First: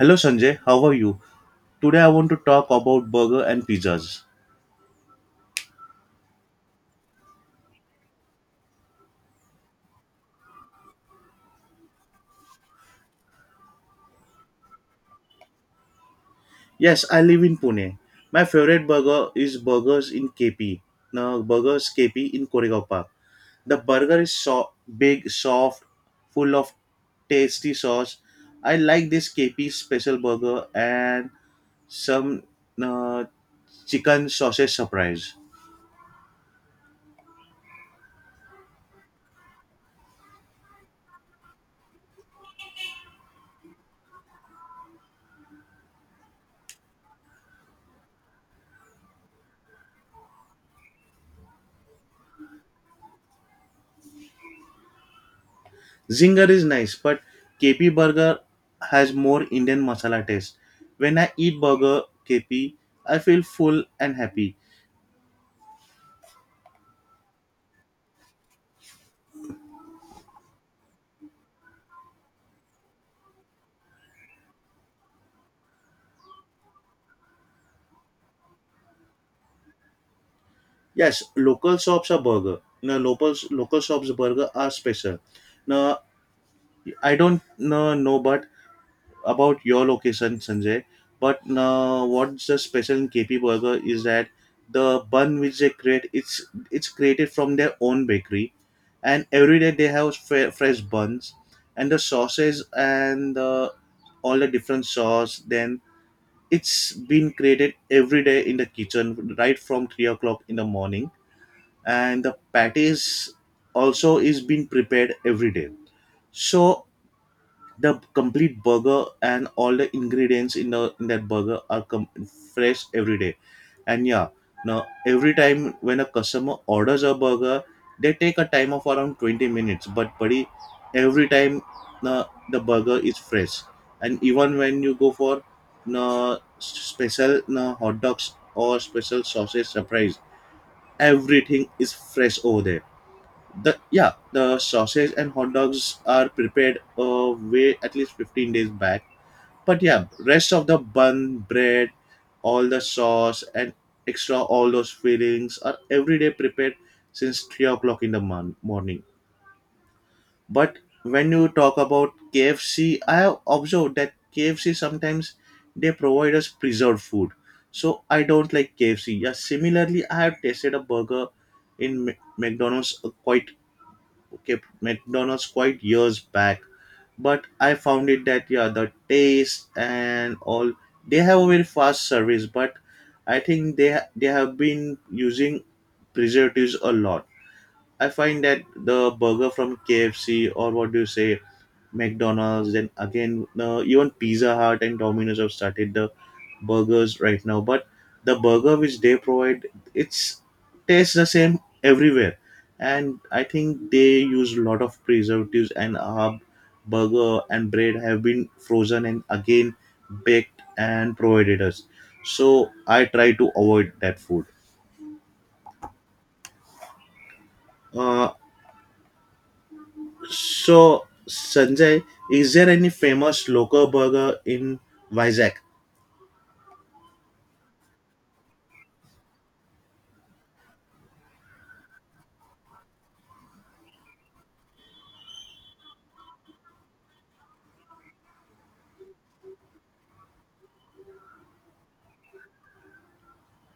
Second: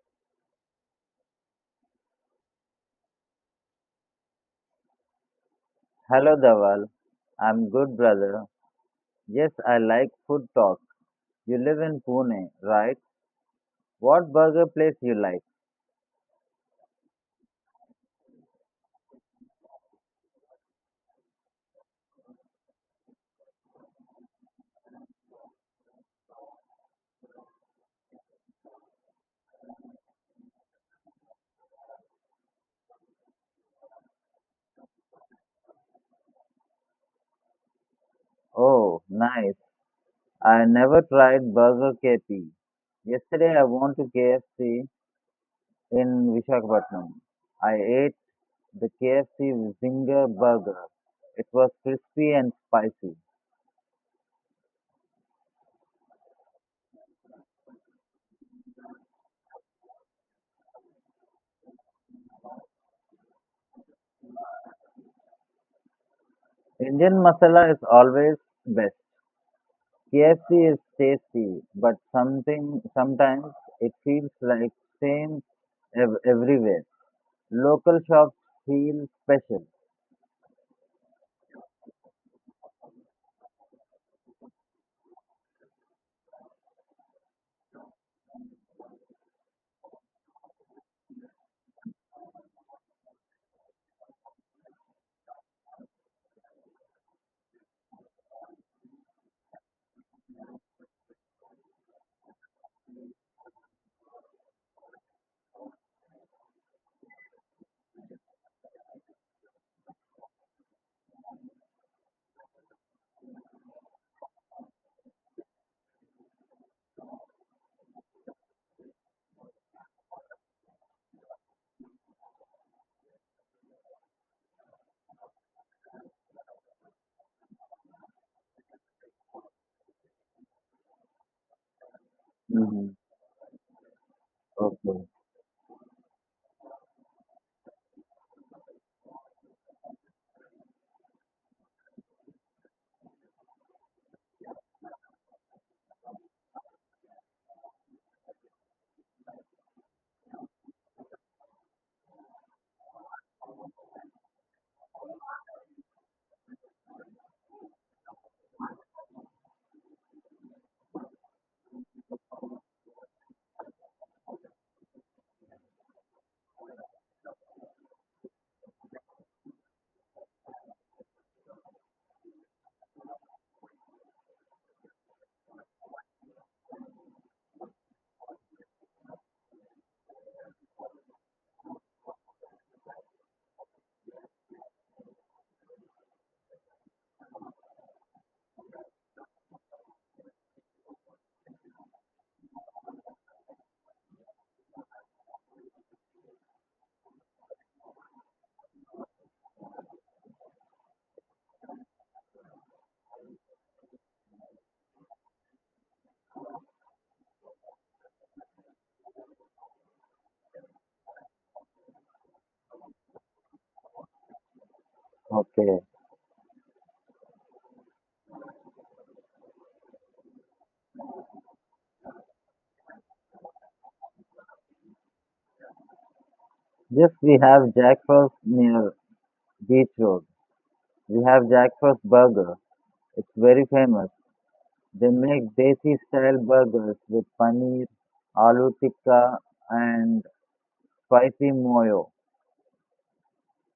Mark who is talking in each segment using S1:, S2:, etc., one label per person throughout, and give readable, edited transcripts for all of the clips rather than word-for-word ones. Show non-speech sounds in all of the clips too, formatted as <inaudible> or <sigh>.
S1: Hello Sanjay, how are you? Today I want to talk about burger and pizzas.
S2: Hello, Dawal. I'm good, brother. Yes, I like food talk. You live in Pune, right? What burger place you like?
S1: Yes, I live in Pune. My favorite burger is burgers in KP. No, burgers KP in Koregaon Park. The burger is so big, soft, full of tasty sauce. I like this KP special burger and some uh, chicken sausage surprise.
S2: Oh, nice. I never tried Burger KP. Yesterday I went to KFC in Visakhapatnam. I ate the KFC Zinger burger. It was crispy and spicy.
S1: Zinger is nice, but KP burger has more Indian masala taste. When I eat burger KP, I feel full and happy.
S2: Indian masala is always best. KFC is tasty, but something sometimes it feels like same everywhere. Local shops feel special.
S1: Yes, local shops are burger. No, local shops burger are special. No, I don't no, know, but about your location, Sanjay. But what's the special in KP Burger is that the bun which they create, it's created from their own bakery, and every day they have fresh buns, and the sauces and all the different sauce. Then it's been created every day in the kitchen, right from 3 o'clock in the morning, and the patties also is being prepared every day. So the complete burger and all the ingredients in the in that burger are fresh every day, and yeah, now every time when a customer orders a burger they take a time of around 20 minutes, but buddy every time the the
S2: Hmm.
S1: burger is fresh. And even when you
S2: Okay,
S1: go for no special, no hot dogs or special sausage surprise, everything is fresh over there. The yeah, the sausage and hot dogs are prepared way at least 15 days back. But yeah, rest of the bun, bread, all the sauce, and extra all those fillings are every day prepared since 3 o'clock in the morning. But when you talk about KFC, I have observed that KFC sometimes they provide us preserved food. So I don't like KFC. Yeah, similarly, I have tasted a burger in McDonald's quite kept McDonald's quite years back, but I found it that yeah, the taste and all, they have a very fast service, but I think they have been using preservatives a lot. I find that the burger from KFC, or what do you say, McDonald's, then again even Pizza Hut and Domino's have started the burgers right now. But the burger which they provide, it's tastes the same everywhere, and I think they use a lot of preservatives and our burger and bread have been frozen and again baked and provided us. So I try to avoid that food.
S2: okay.
S1: Uh, so Sanjay, is there any famous local burger in Vizag?
S2: Yes, we have Jack Frost near Beach Road. We have Jack Frost Burger. It's very famous. They make desi style burgers with paneer, aloo tikka, and spicy moyo.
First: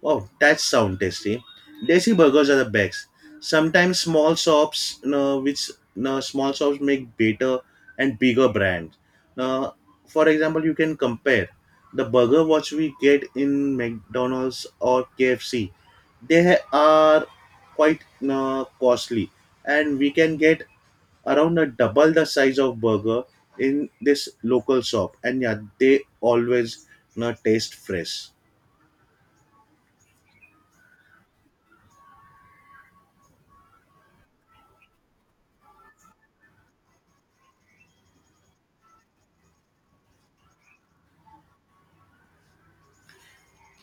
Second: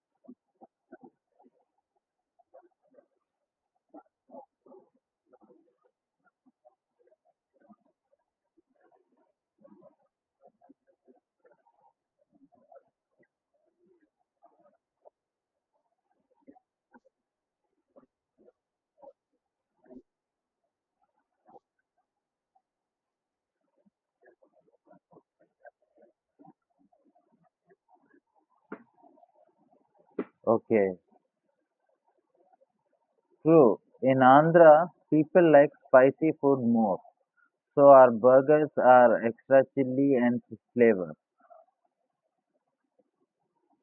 S1: Oh, that sound tasty. Desi burgers are the best. Sometimes small shops, which small shops make better and bigger brands. Now, for example, you can compare the burger what we get in McDonald's or KFC. They are quite costly, and we can get around a double the size of burger in this local shop. And yeah, they always taste fresh.
S2: Okay, true. In Andhra, people like spicy food more. So our burgers are extra chili and flavor.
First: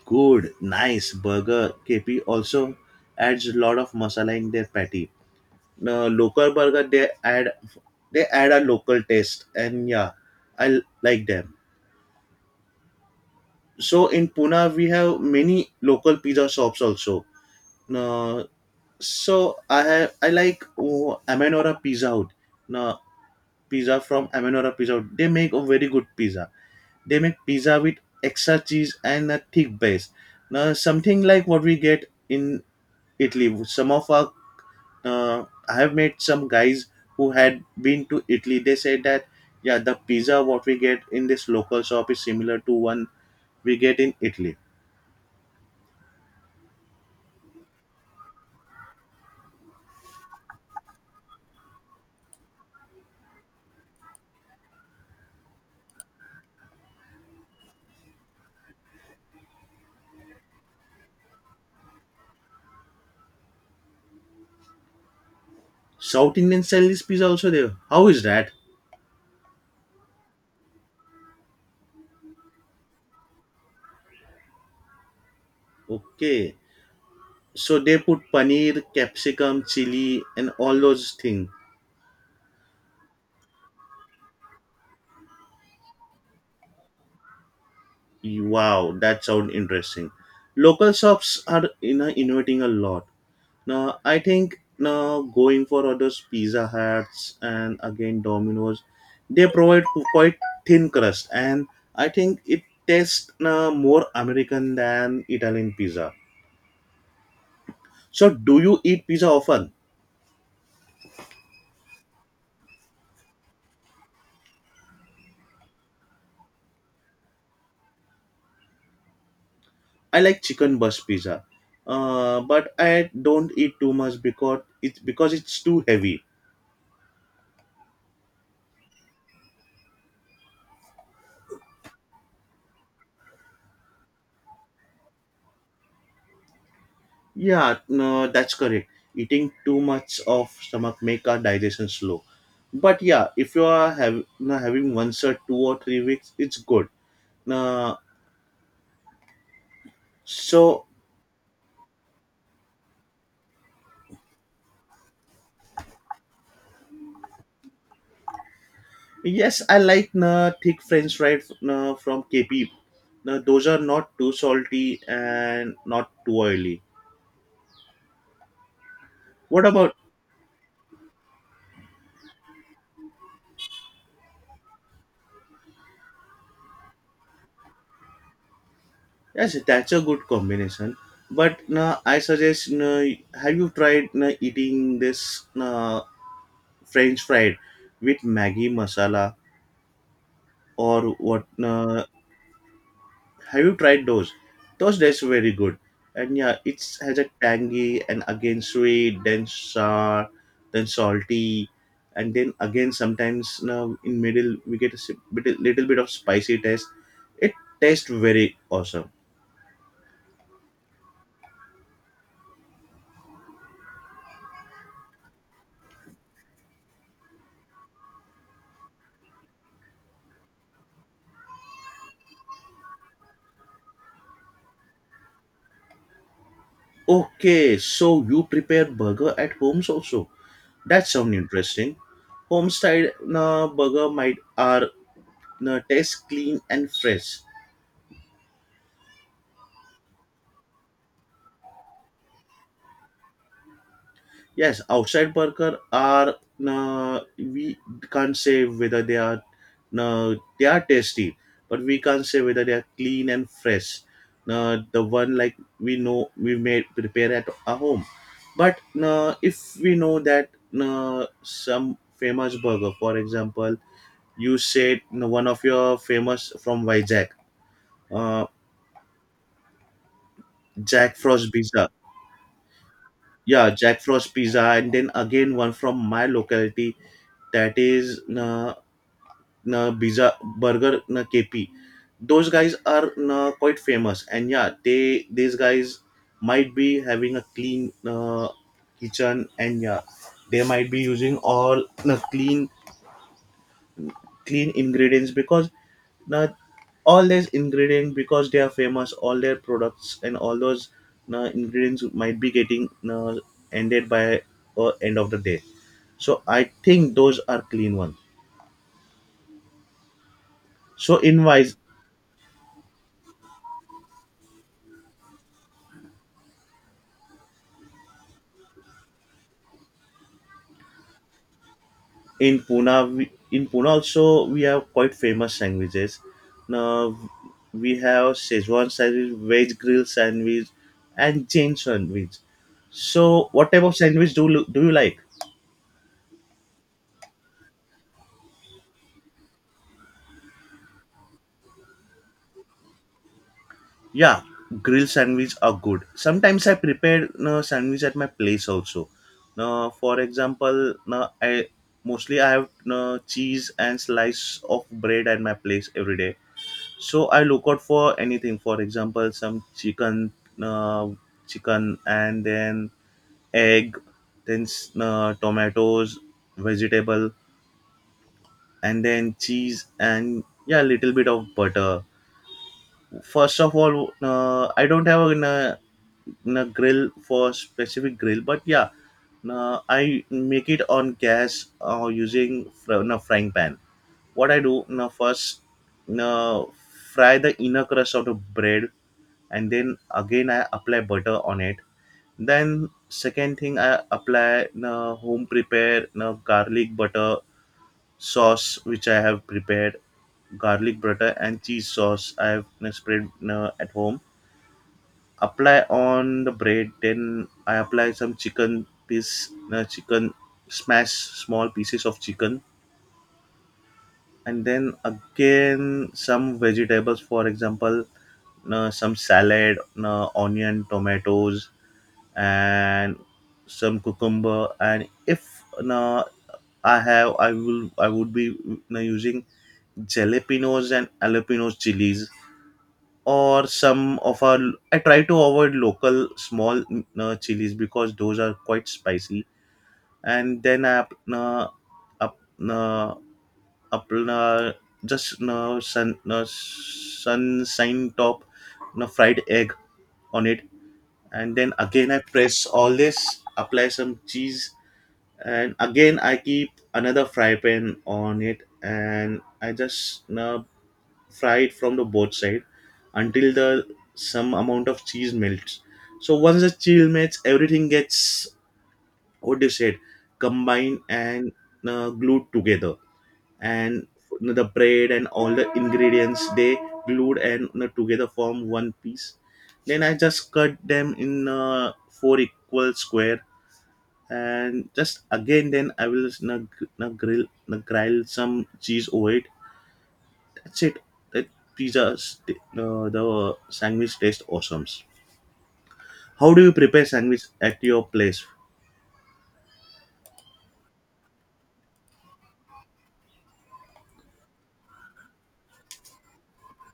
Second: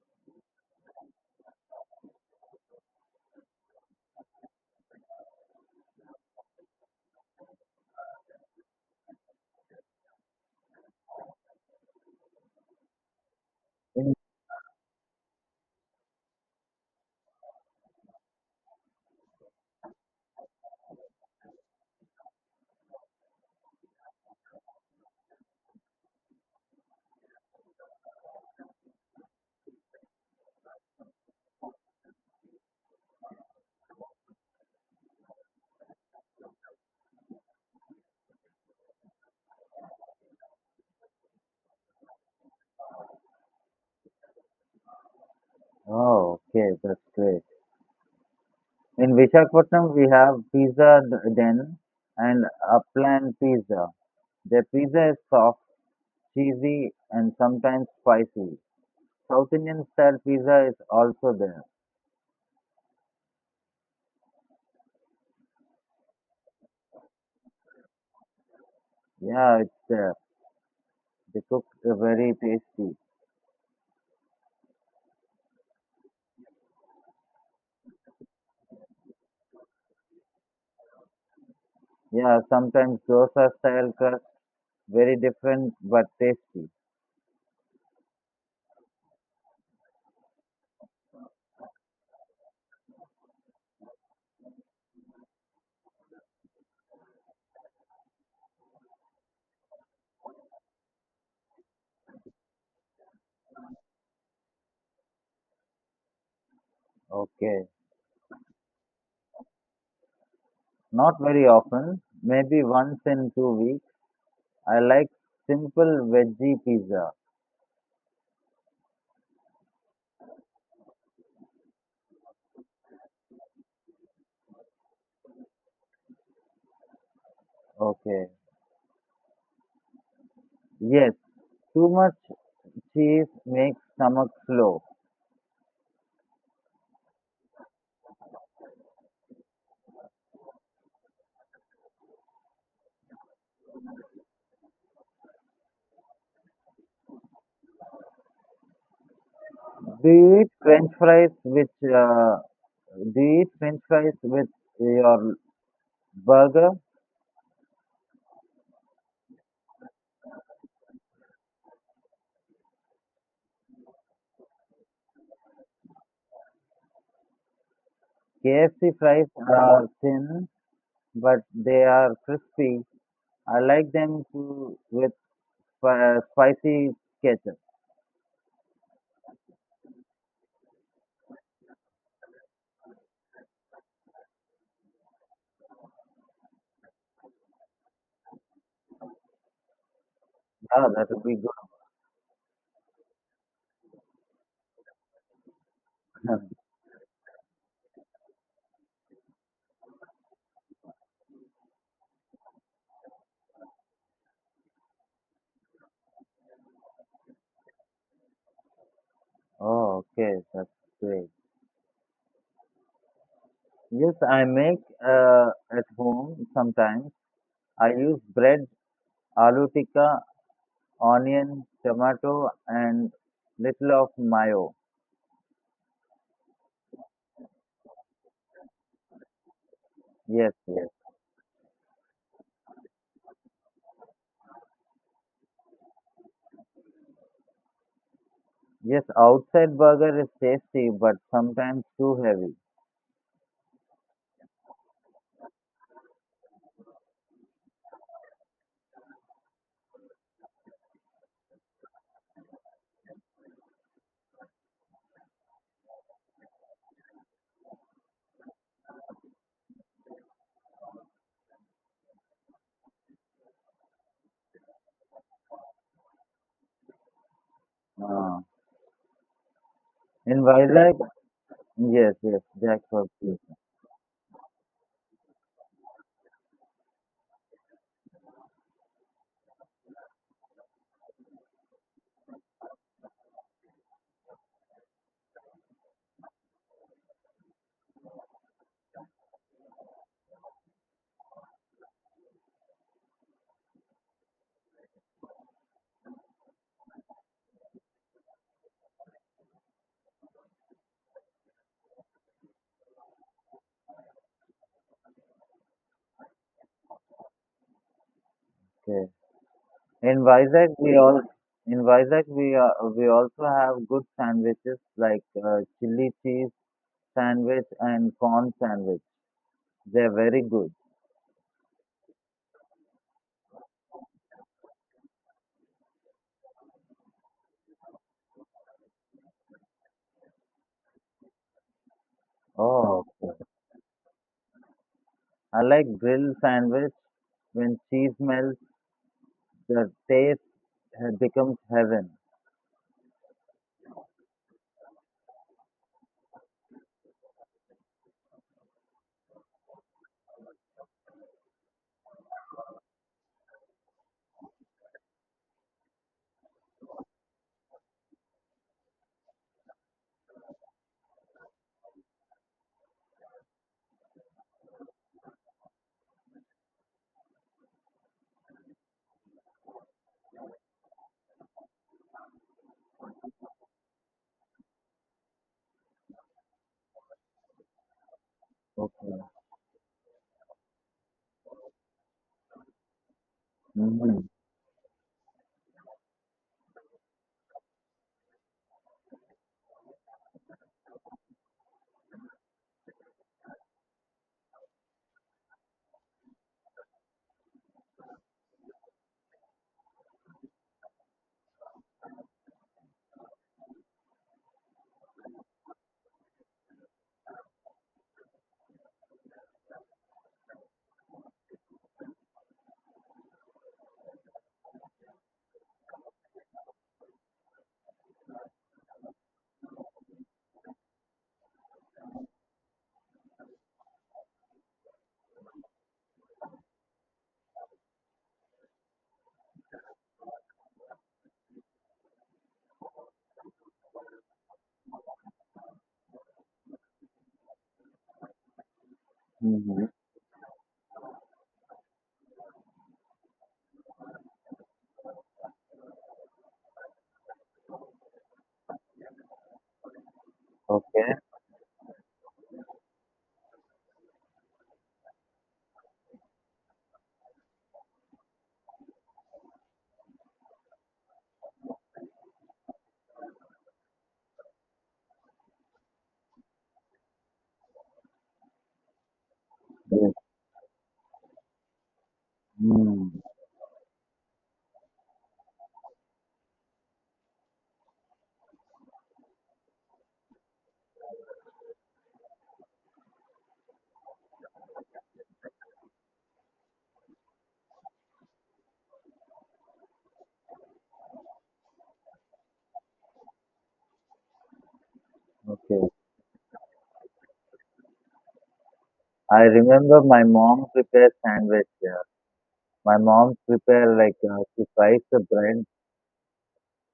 S1: Good, nice burger. KP also adds a lot of masala in their patty. No, local burger they add a local taste, and yeah, like them. So
S2: In
S1: in Pune we have many local pizza shops also. No, so I like oh, Amenora Pizza Hut. No, pizza from Amenora Pizza Hut. They make a very good pizza. They make pizza with extra cheese and a thick base. Now something like what we get in Italy. Some of our I have met some guys who had been to Italy. They said that yeah, the pizza what we get in this local shop is similar to one we get in Italy.
S2: Oh, okay, that's great. In Vishakhapatnam, we have den and upland pizza. Their pizza is soft, cheesy, and sometimes spicy. South Indian style pizza is also there.
S1: South Indian style is pizza also there. How is that?
S2: Yeah, it's there. They cook very tasty.
S1: Okay, so they put paneer, capsicum, chili, and all those things.
S2: Yeah, sometimes dosa style crust, very different but tasty.
S1: Wow, that sounds interesting. Local shops are innovating a lot. Now I think now going for others Pizza Hats and again Domino's, they provide quite thin crust, and I think it tastes now more American than Italian pizza.
S2: Okay,
S1: So do you eat pizza often?
S2: not very often, maybe once in 2 weeks. I like simple veggie pizza.
S1: I like chicken bust pizza, but I don't eat too much because it's too heavy.
S2: Okay. Yes, too much cheese makes stomach slow.
S1: Yeah, no, that's correct. Eating too much of stomach make our digestion slow. But yeah, if you are have, no, having once or 2 or 3 weeks, it's good. No,
S2: Do you eat
S1: so
S2: French fries with do you eat French fries with your burger?
S1: yes, I like no, thick French fries no, from KP. No, those are not too salty and not too oily.
S2: KFC fries
S1: What
S2: are
S1: about?
S2: thin, but they are crispy. I like them too with spicy ketchup.
S1: Yes, that's a good combination. But no, I suggest no, have you tried no, eating this no, French fried with Maggi masala,
S2: Oh, that
S1: or
S2: would be
S1: what
S2: good.
S1: have you tried those, that's very good, and yeah,
S2: <laughs>
S1: it has a tangy and again sweet then sour then salty, and then again sometimes now in middle we get a bit, little bit of spicy taste. It tastes very awesome.
S2: Oh, okay, that's great. Yes, I make uh, at home sometimes. I use bread, aloo tikka, onion, tomato, and little of mayo.
S1: Okay, so you prepare burger at homes also.
S2: Yes, yes.
S1: That sounds interesting. Homestyle burger might are taste clean and fresh.
S2: Yes, outside burger is tasty, but sometimes too heavy.
S1: Yes, outside worker are we can't say whether they are tasty, but we can't say whether they are clean and fresh. The one like we know we made prepare at our home, but if we know that some famous burger, for example, you said one of your famous from Vijay,
S2: Uh,
S1: uh,
S2: in Vizag,
S1: Jack Frost pizza,
S2: yes, yes, jackfruit, yes.
S1: yeah, Jack Frost pizza, and then again one from my locality that is. Biza Burger KP. Those guys are quite famous, and yeah, they these guys might be having a clean kitchen, and yeah, they might be using all clean ingredients because uh, all these ingredients because they are famous. All their products and all those ingredients might be getting ended by end of the day. So I think those are clean ones.
S2: Okay. In Vizag, we
S1: So
S2: all
S1: in wise.
S2: in Vizag we also have good sandwiches like chili cheese sandwich and corn sandwich. They are very good.
S1: In Pune, we, in Pune also we have quite famous sandwiches. Now we have Szechuan sandwich, veg grill sandwich, and Jain sandwich.
S2: Oh, okay.
S1: So, what type of sandwich do you like?
S2: I like grilled sandwich when cheese melts. The taste becomes heaven.
S1: Yeah, grill sandwich are good. Sometimes I prepare sandwich at my place also. Now, for example, now I mostly I have cheese and slice of bread at my place every day. So I look out for anything, for example, some chicken uh, chicken, and then egg, then tomatoes, vegetable, and then cheese, and yeah, little bit of butter. First of all, I don't have a grill for specific grill, but yeah,
S2: Okay.
S1: I make it on gas or using a frying pan.
S2: Mm-hmm.
S1: What I do now, first uh, fry the inner crust of the bread, and then again I apply butter on it. Then second thing, I apply home prepare garlic butter sauce which I have prepared, garlic butter and cheese sauce I have spread at home, apply on the bread. Then I apply some chicken piece chicken smash, small pieces of chicken, and then again some vegetables, for example, some salad, onion, tomatoes, and some cucumber. And if now I have I will I would be using jalapenos and jalapenos chilies, or some of our, I try to avoid local small chilies because those are quite spicy.
S2: Mm-hmm.
S1: And then I up up uh, up just no sun, no sunshine top, no fried egg on it.
S2: Okay.
S1: And then again I press all this, apply some cheese, and again I keep another fry pan on it and I just fry it from the both side until the some amount of cheese melts. So once the cheese melts, everything gets what do you said
S2: Yes.
S1: combined and glued together,
S2: Mm.
S1: and the bread and all the ingredients they glued and together form one piece. Then I just cut them in four equal square, and just again then I will just nug, nug grill some cheese over it. That's it. That pizza st- the, the sandwich tastes awesome.
S2: Okay.
S1: How do you prepare sandwich at your place?
S2: I remember my mom prepares sandwich. Yeah. My mom prepare like she fries the bread.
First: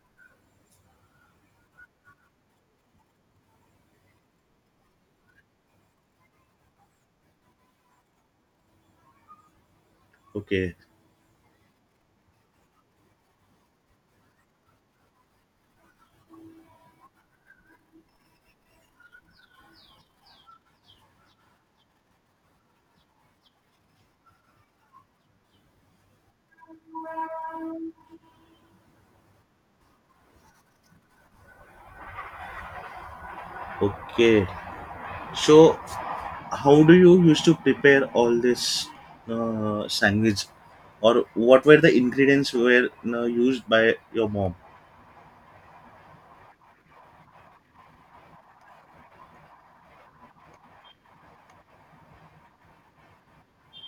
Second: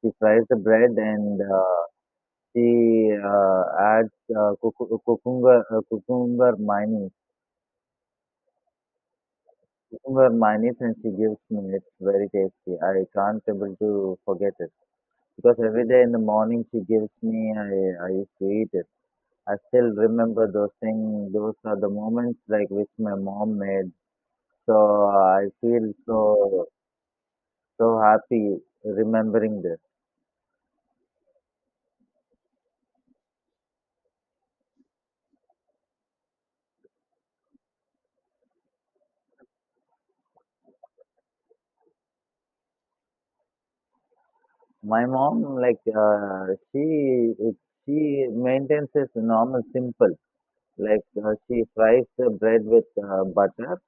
S2: She fries the bread and she adds cucumber cucumber mayonnaise. Cucumber
S1: Okay.
S2: mayonnaise and she gives me. It's very tasty. I can't able to forget it because every day in the morning she gives me. I used to eat it. I still remember those things. Those are the moments like which my mom made. So I feel so so happy remembering this.
S1: Okay, so how do you used to prepare all this sandwich, or what were the ingredients were used by your mom?
S2: My mom like she it, she maintains this normal simple like she fries the bread with butter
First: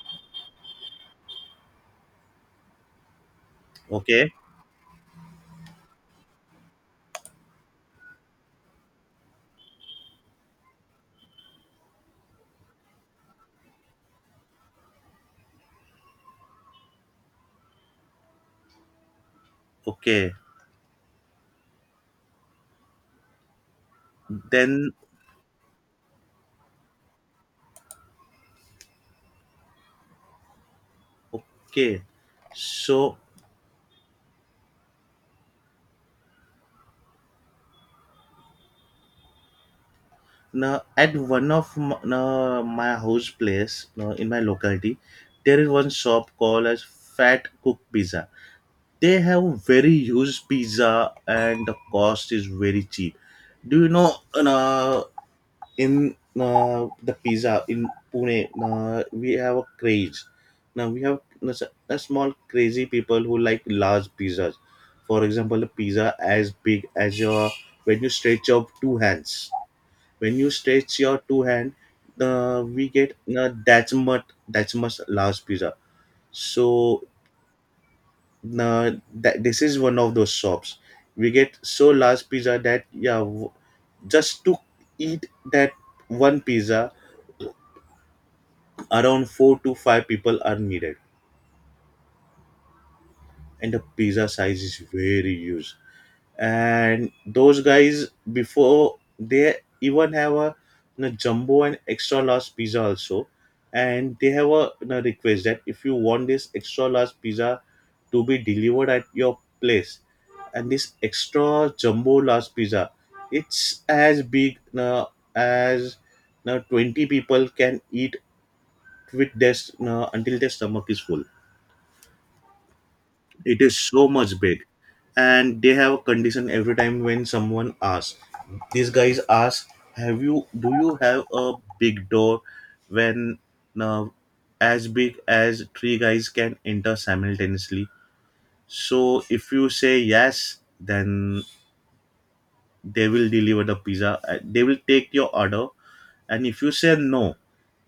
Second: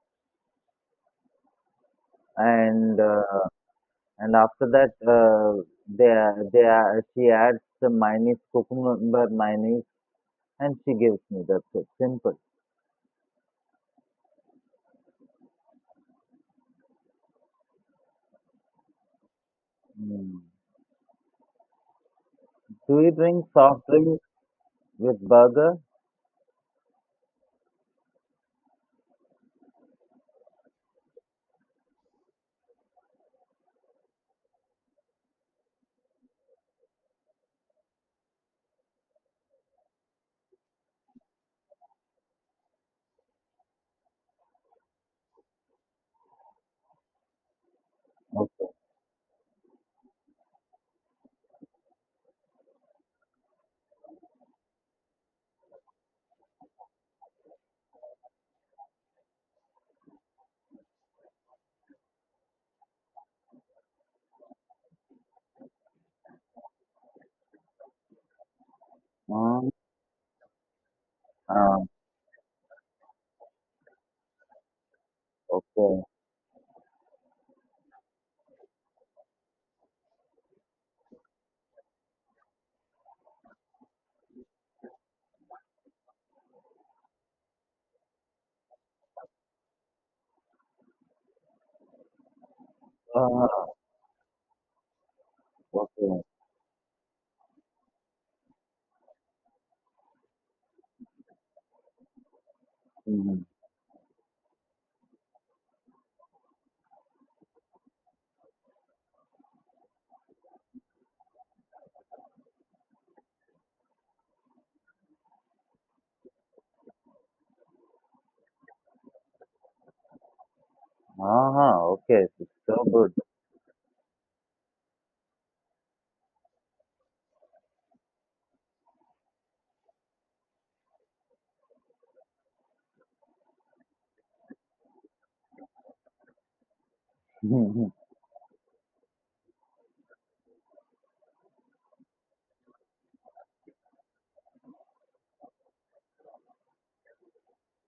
S2: and uh,
S1: Okay.
S2: and after that they they she adds the mayonnaise cucumber mayonnaise and she gives me, that's it, simple.
S1: Okay.
S2: Mm. Do you drink soft drink
S1: Then
S2: with burger?
S1: okay, so now, at one of m- now, my house place, now, in my locality, there is one shop called as Fat Cook Pizza.
S2: Okay.
S1: They have very huge pizza and the cost is very cheap. Do you know now, in now, the pizza in Pune, now, we have a craze. Now we have now, small crazy people who like large pizzas. For example, a pizza as big as your, when you stretch out two hands,
S2: Mm,
S1: when you stretch your two hand,
S2: ah,
S1: we get that much large pizza.
S2: okay.
S1: So that this is one of those shops. We get so large pizza that yeah, just to eat that one pizza, around four to five people are needed,
S2: Ah,
S1: and the pizza size is very huge.
S2: okay.
S1: And those guys before they even have a jumbo and extra large pizza also,
S2: Mm-hmm.
S1: and they have a request that if you want this extra large pizza to be delivered at your place. And this extra jumbo large pizza, it's as big as now 20 people can eat with this until their stomach is full.
S2: Ah, okay. It's so good.
S1: It is so much big. And they have a condition every time when someone asks. These guys ask, "Have you? Do you have a big door when uh, as big as three guys can enter
S2: <laughs>
S1: simultaneously?"
S2: Mhm.
S1: So if you say yes, then they will deliver the pizza. They will take your order, and if you say no,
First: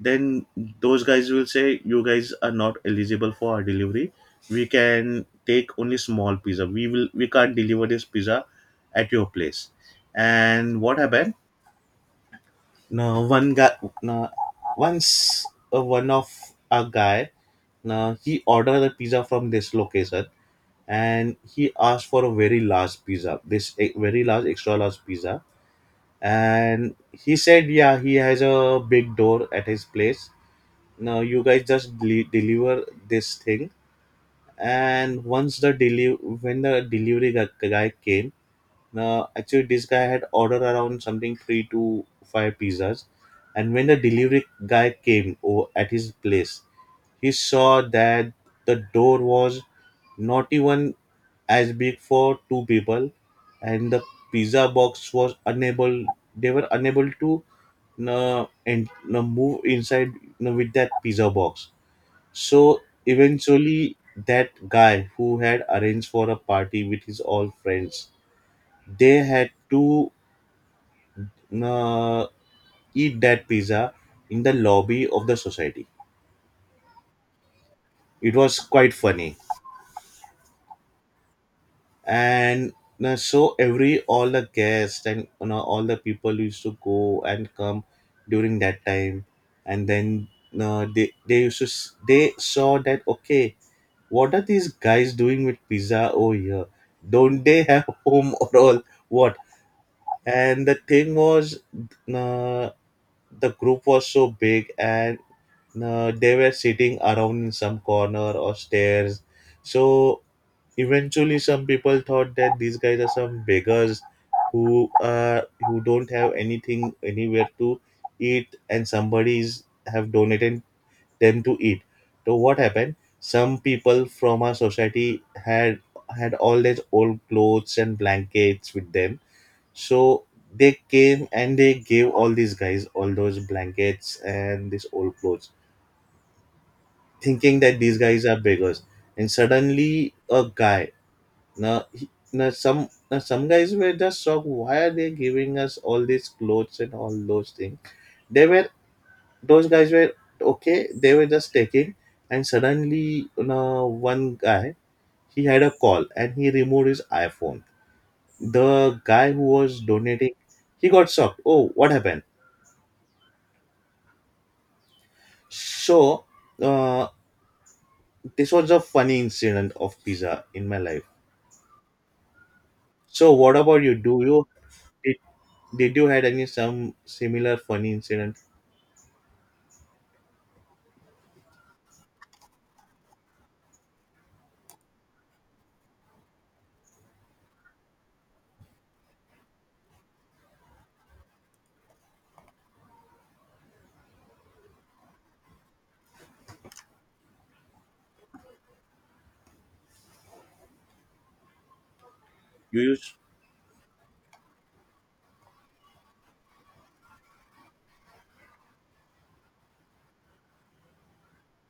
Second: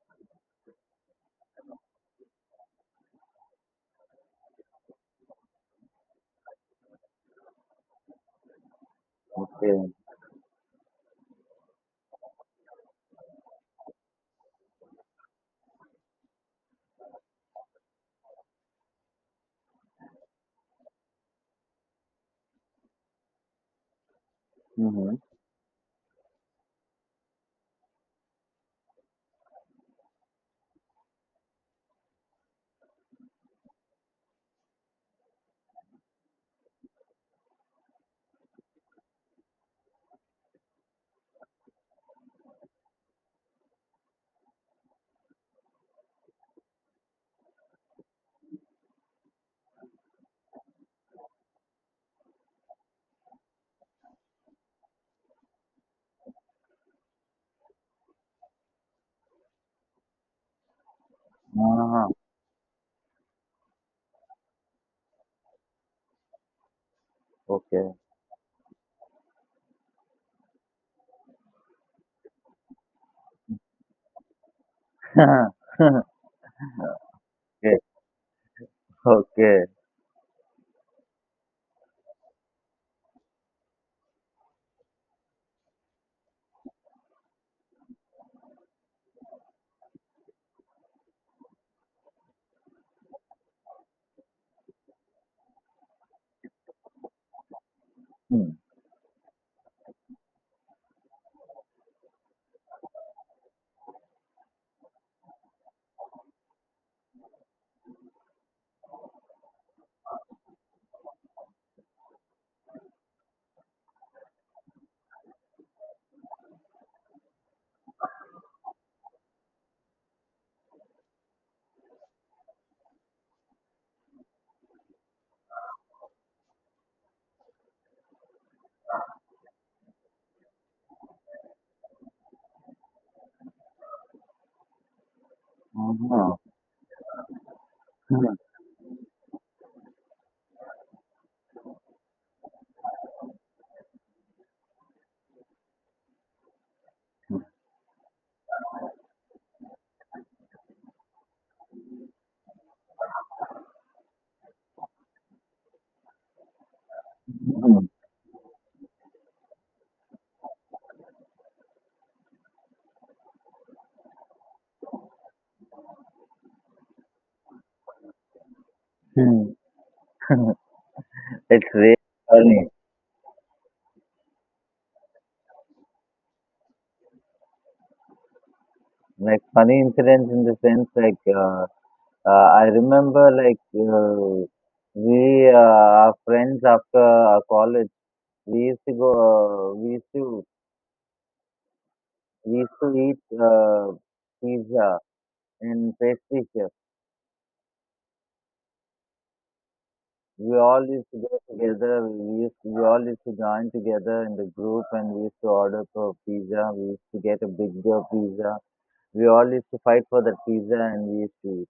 S1: then those guys will say you guys are not eligible for our delivery. We can take only small pizza. We can't deliver this pizza at your place.
S2: Okay.
S1: And what happened? Now one guy, now once, one of a guy, now he ordered the pizza from this location, and he asked for a very large pizza, very large extra large
S2: Mm-hmm.
S1: pizza. And he said yeah, he has a big door at his place. Now you guys just deliver this thing. And once the when the delivery guy came, now actually this guy had ordered around something three to five pizzas. And when the delivery guy came at his place, he saw that the door was not even as big for two people, and the pizza box was unable. They were unable to and move inside with that pizza box.
S2: Ah,
S1: So eventually, that guy who had arranged for a party with his all
S2: okay.
S1: friends, they had to uh, eat that pizza in the lobby of the society.
S2: <laughs> Okay.
S1: It was quite funny.
S2: Okay.
S1: And you know, so every all the guests and all the people used to go and come during that time. And then you know, they used to they saw that okay, what are these guys doing with pizza over here? Don't they have <laughs> home or
S2: Mm.
S1: all what? And the thing was uh, the group was so big, and they were sitting around in some corner or stairs. So eventually, some people thought that these guys are some beggars who uh, who don't have anything anywhere to eat, and somebody's have donated them to eat. So what happened? Some people from our society had had all these old clothes and blankets with them. So they came and they gave all these guys all those blankets and these old clothes,
S2: Ah.
S1: thinking that these guys
S2: Mhm.
S1: are beggars. And suddenly, a guy, now some guys were just shocked. Why are they giving us all these clothes and all those things? They were, those guys were, okay, they were just taking. And suddenly, one guy, he had a call and he removed his iPhone. The guy who was donating, he got shocked. Oh, what happened? So, uh, this was a funny
S2: Mhm.
S1: incident of pizza
S2: <laughs>
S1: in my life.
S2: It's really funny.
S1: So, what about you? Did, did you had any some similar funny incident?
S2: Like funny incidents in the sense like I remember like we are friends after our college. We used to go. We used to eat pizza and pastry chef. We all used to go together.
S1: You
S2: We all
S1: used.
S2: used to join together in the group, and we used to order for pizza. We used to get a big pizza. We all used to fight for that pizza, and we used to eat.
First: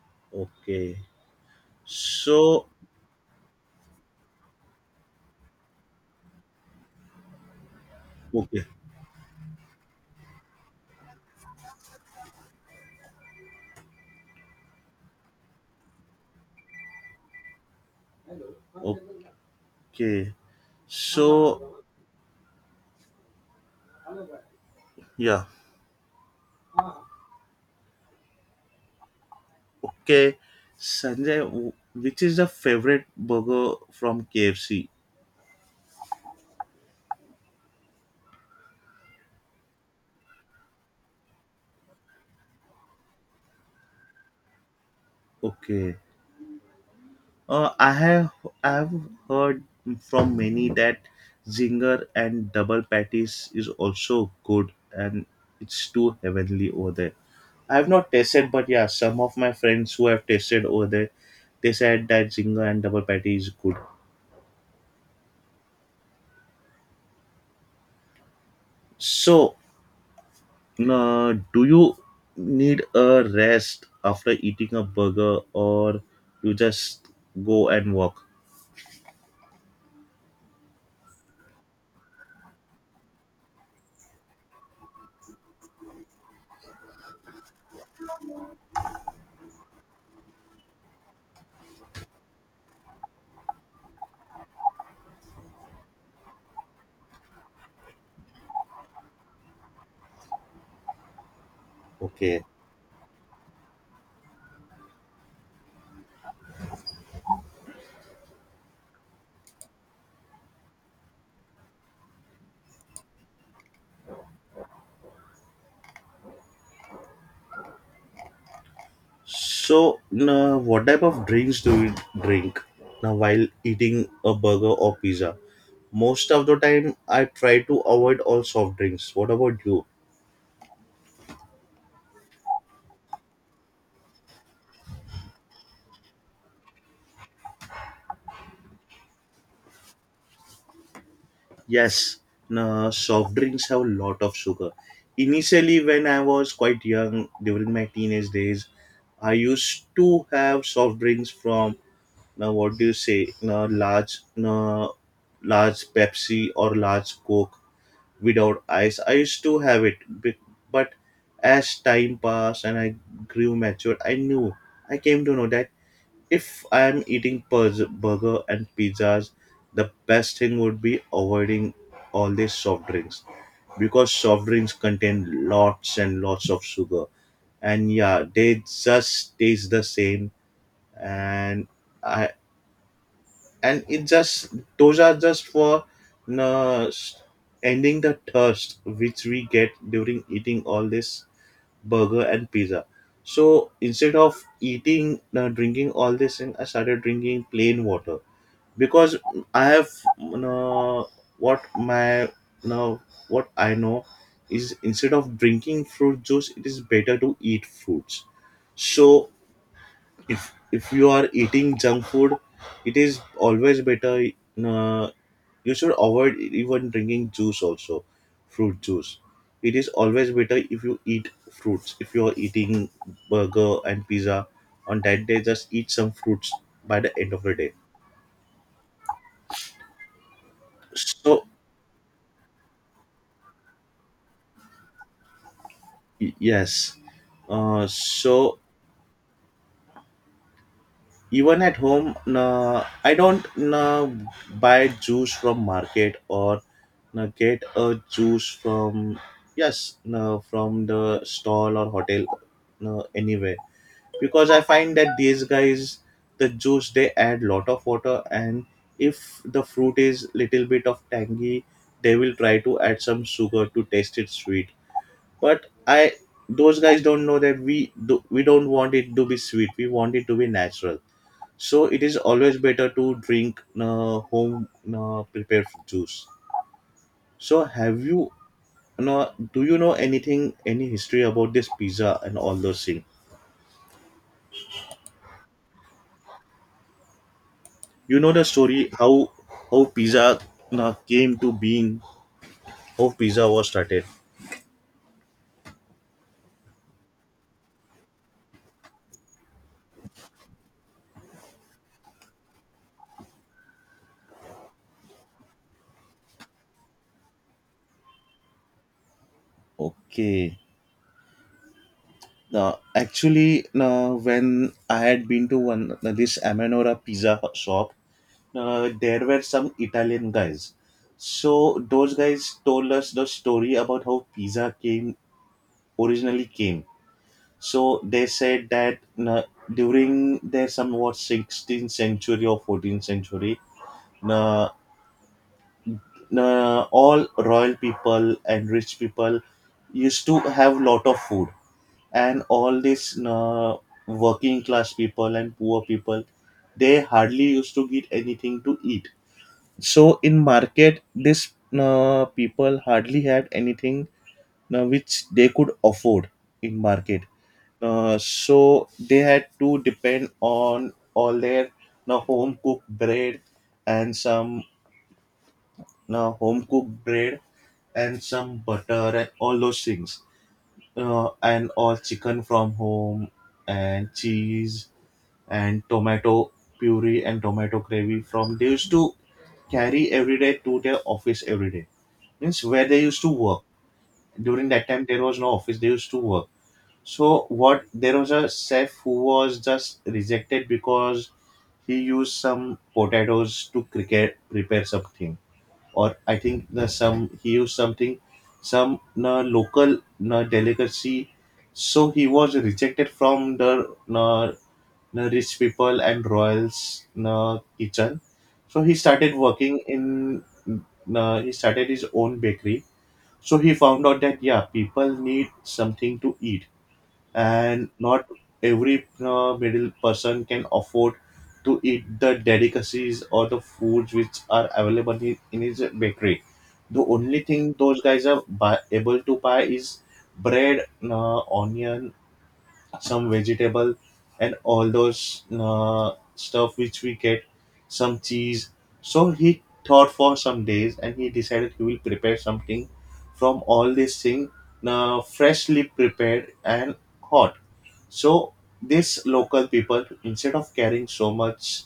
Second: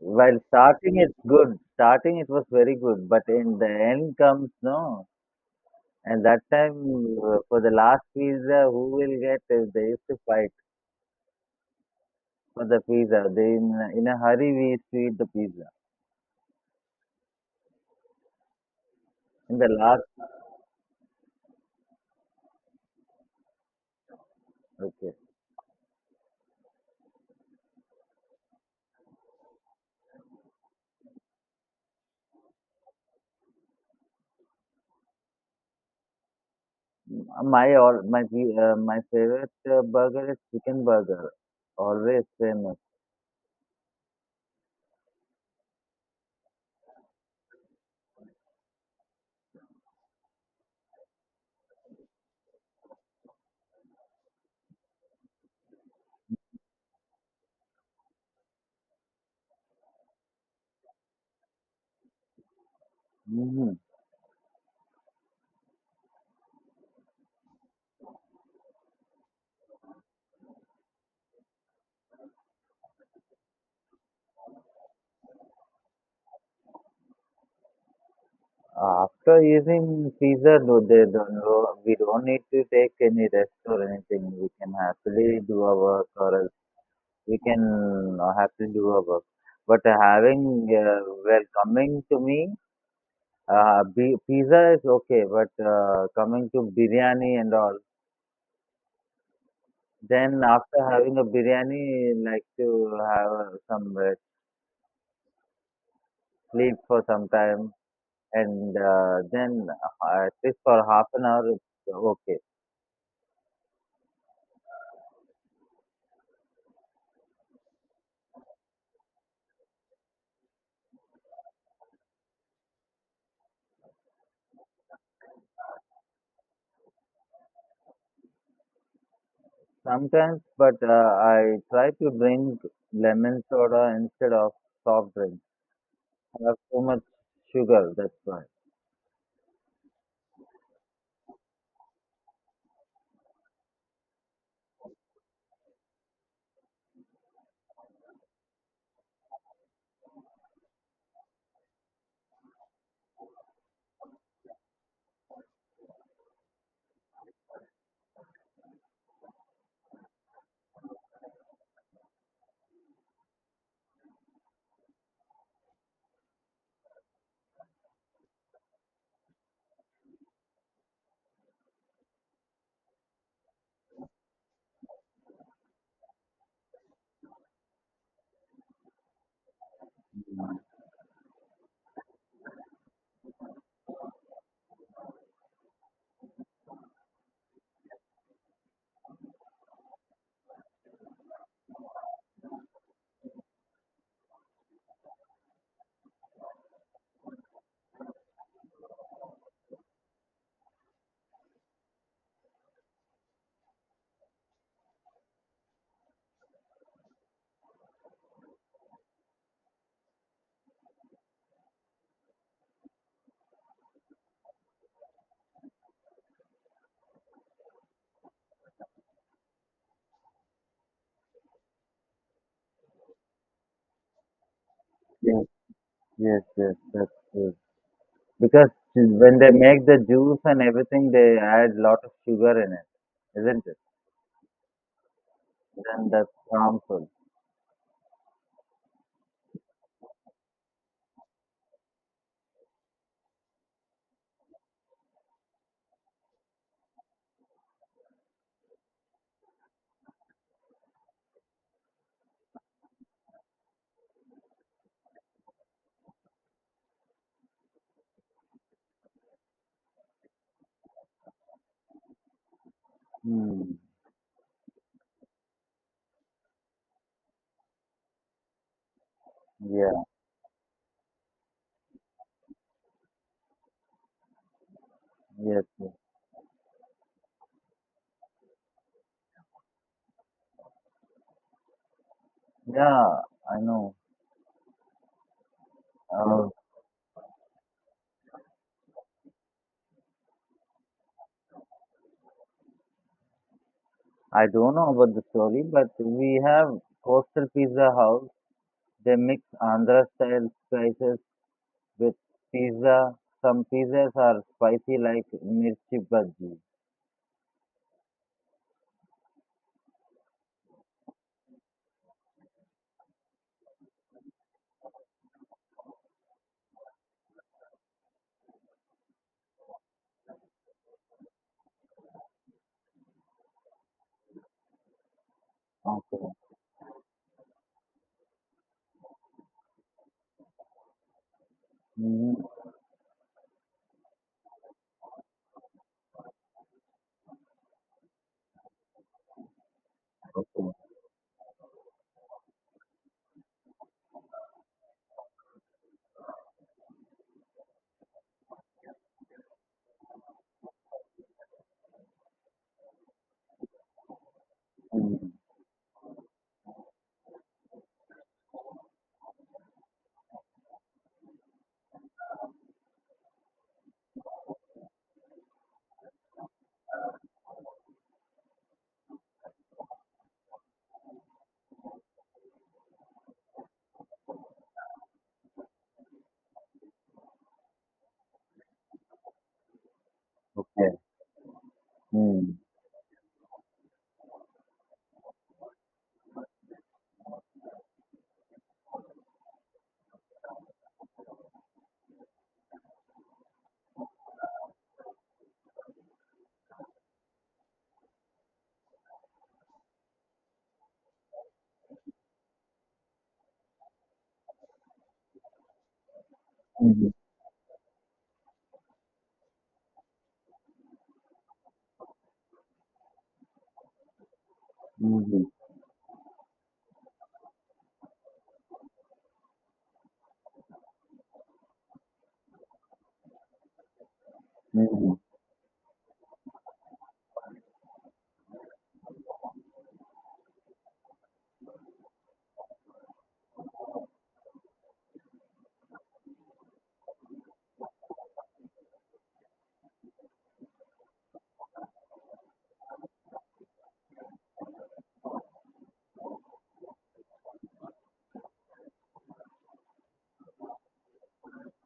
S2: While starting,
S1: Okay.
S2: it's good. Starting, it was
S1: So
S2: very good, but in the end comes no. And that time, for the last
S1: okay,
S2: pizza, who will get? They used to fight. For the pizza, they in a hurry we eat the pizza. In the last,
S1: okay. So
S2: okay.
S1: yeah, okay. Sanjay, which is the favorite burger from KFC?
S2: M- My all my pi- My favorite burger is chicken burger. Always famous.
S1: Okay. Uh, I have I have heard from many that zinger and double patties is also good, and it's too heavenly over there. I have not tasted, but yeah, some of my friends who have tasted over there, they said that zinger and double patty is
S2: Hmm.
S1: good. So do you need a rest after eating a burger, or you just go and walk?
S2: After using pizza, no, they don't know. We don't need to take any rest or anything. We can happily do our work, or else we can happily do our work. But having well coming to me, pizza is okay, but coming to biryani and all. Then after having a biryani,
S1: Okay.
S2: like to have some sleep for some time, and then at least for half an hour, it's okay.
S1: So, now what type of drinks do you drink now while eating a burger or pizza? Most of the time, I try to avoid all soft drinks. What about you?
S2: Sometimes, but I try to drink lemon soda instead of soft drinks. I have too much sugar, that's why.
S1: Yes, now soft drinks have a lot of sugar. Initially, when I was quite young during my teenage days, I used to have soft drinks from, now what do you say, now large, now large Pepsi or large Coke without ice. I used to have it, but as time passed and I grew mature, I knew, I came to know that if I am eating burger and pizzas, the best thing would be avoiding all these soft drinks because soft drinks contain lots and lots of sugar. And yeah, they just taste the same. and I, and it just, those are just for uh, s- ending the thirst which we get during eating all this burger and pizza. So instead of eating drinking all this thing, I started drinking plain water because I have, uh, what my now what I know is, instead of drinking fruit juice, it is better to eat fruits. So if you are eating junk food, it is always better, uh, you should avoid even drinking juice also, fruit juice. It is always better if you eat fruits. If you are eating burger and pizza, on that day
S2: Yes,
S1: just eat some
S2: yes,
S1: fruits
S2: yes,
S1: by the
S2: that's
S1: end of the
S2: true.
S1: day.
S2: Because when they make the juice and everything, they
S1: So
S2: add lot of sugar in it, isn't it? Then that's
S1: yes,
S2: harmful.
S1: so even at home, no, I don't, no, buy juice from market, or no, get a juice from, yes, no, from the stall or hotel, no, anywhere, because I find that these guys, the juice, they add lot of water. And if the fruit is little bit of tangy, they will try to add some
S2: Hmm.
S1: sugar to taste it sweet. But I, those guys don't know that we do, we don't want it to be sweet, we
S2: Yeah,
S1: want it to be natural. So it is always better to drink home
S2: yes.
S1: prepared juice. So have you, know do you know anything, any history about this pizza and all those things?
S2: Yeah, I know. Uh,
S1: You know the story how pizza came to being, how pizza was started.
S2: I don't know about the story, but we have coastal pizza house. They mix Andhra style spices with pizza. Some pizzas are spicy like mirchi bhaji.
S1: Okay. Now, actually, now when I had been to one this Amanora pizza shop, there were some Italian guys. So those guys told us the story about how pizza came,
S2: Okay.
S1: originally came. So they said that na, during their somewhat 16th
S2: Hmm.
S1: century or 14th century, na, all royal people and rich people used to
S2: Okay.
S1: have lot of food. And all these na, working class people and poor people, they hardly used to get anything to eat. So in market, this na, people hardly had anything na, which
S2: Hmm.
S1: they could afford in market. So they had to depend on all their, now home cooked bread and some, now home cooked bread butter and all those things, and all chicken from home, and cheese, and tomato puree, and tomato gravy. From, they used to carry every day to
S2: Okay.
S1: their office every day,
S2: Hmm.
S1: means where they used to work. During that time there was no office they used to work. So what, there was a chef who was just rejected because he used some potatoes to cricket prepare something, or I think the some, he used something, some na local na delicacy. So he was rejected from the na, na rich people and royals
S2: Hmm.
S1: na kitchen. So he started working in, na, he started his own bakery. So he found out that yeah, people need
S2: Hmm.
S1: something to eat, and not every middle person can afford to eat the delicacies or the foods which are available
S2: Hmm.
S1: in his bakery. The only thing those guys are buy, able to buy is bread, onion, some vegetable, and all those stuff which we get, some cheese. So he thought for some days and he decided he will prepare something from all this thing, freshly prepared and hot. So these local people, instead of carrying so much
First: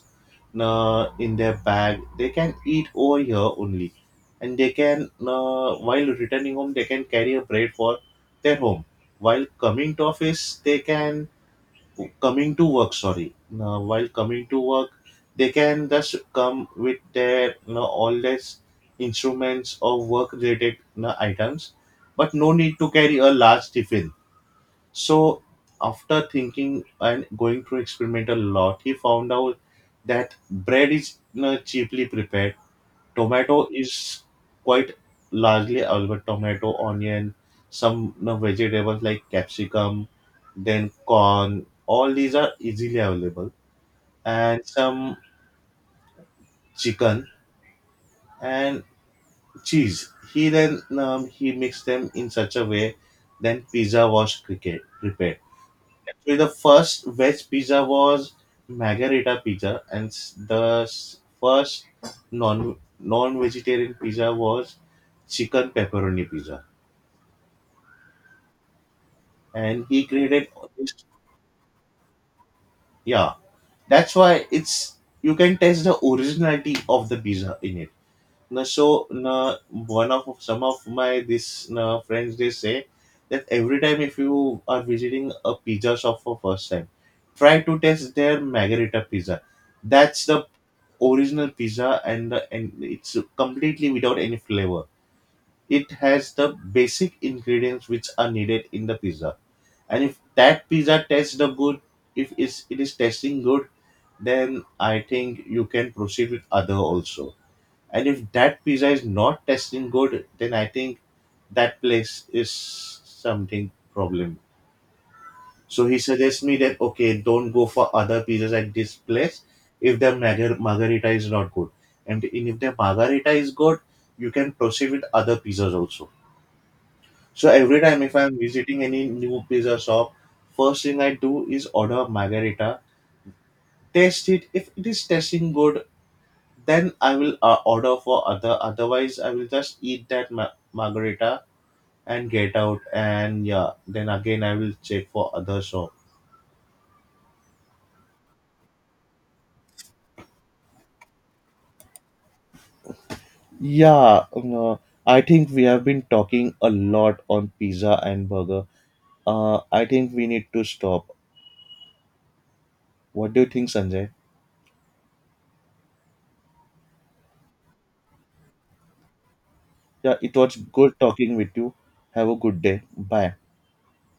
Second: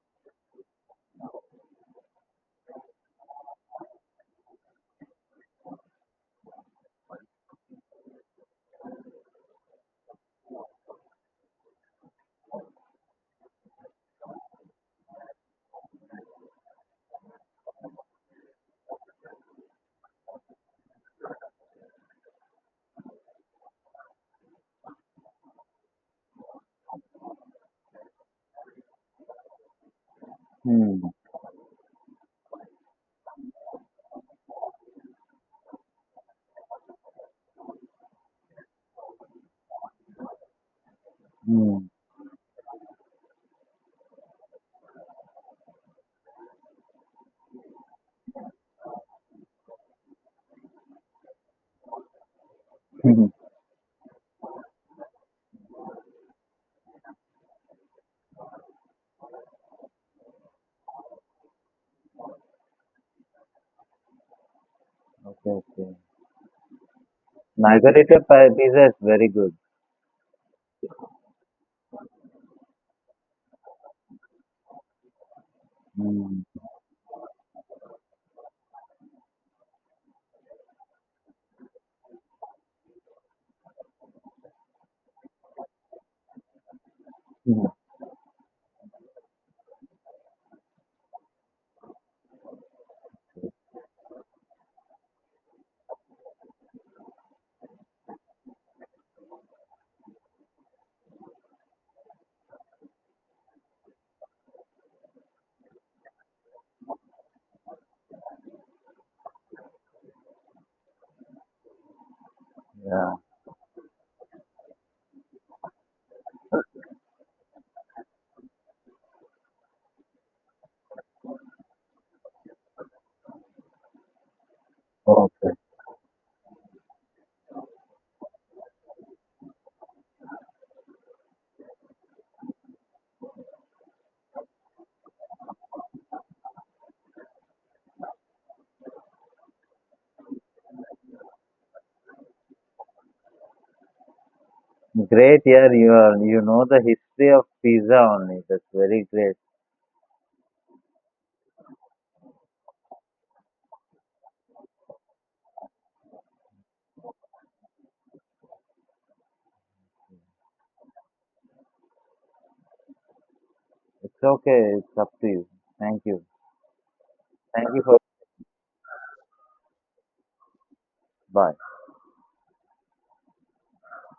S1: in their bag, they can eat over here only. And they can, while returning home they can carry a bread for their home. While coming to office, they can, coming to work. Sorry, while coming to work, they can just come with their all these instruments or work related items, but no need to carry a large tiffin. So after thinking and going to experiment a lot, he found out that bread
S2: Hmm.
S1: is
S2: Hmm.
S1: cheaply prepared. Tomato is quite largely available. Tomato, onion, some vegetables like capsicum, then corn.
S2: Hmm.
S1: All these are easily available, and some chicken and cheese. He then he mixed them in such a way.
S2: <laughs>
S1: Then pizza was cricket prepared. Actually, the first veg pizza was margherita pizza, and the first non vegetarian pizza was
S2: Okay.
S1: chicken
S2: Okay.
S1: pepperoni pizza.
S2: Pizza is very good.
S1: And he created this. Yeah, that's why it's, you can taste the
S2: Mm.
S1: originality of the pizza in it. Na, so na, one of some of my this na friends, they say that every time if you are visiting a pizza shop for first time, try
S2: Mm.
S1: to taste their margherita pizza. That's the original pizza, and it's completely without any flavor. It has the basic ingredients which are needed in the pizza. And if that pizza tastes the good, if it's, it is tasting good, then I think you can proceed with other also. And if that pizza is not tasting good, then I think that place is
S2: Yeah.
S1: something problem. So he suggests me that okay, don't go for other pizzas at this place if the margarita is not good. And if the margarita is good, you can proceed with other
S2: Okay.
S1: pizzas also. So every time if I'm visiting any new pizza shop, first thing I do is order a margarita, taste it. If it is tasting good, then I will order for other. Otherwise, I will just eat that margarita and get out. And yeah, then again I will check for
S2: Great,
S1: other
S2: yeah,
S1: shop.
S2: you are. You know the history of pizza only. That's very great.
S1: Yeah, no, I think we have been talking a lot on pizza and burger. I think we need to stop. What do you think, Sanjay?
S2: It's okay. It's up to you. Thank you. Thank you for.
S1: Yeah, it was good talking with
S2: Bye.
S1: you. Have a good day. Bye.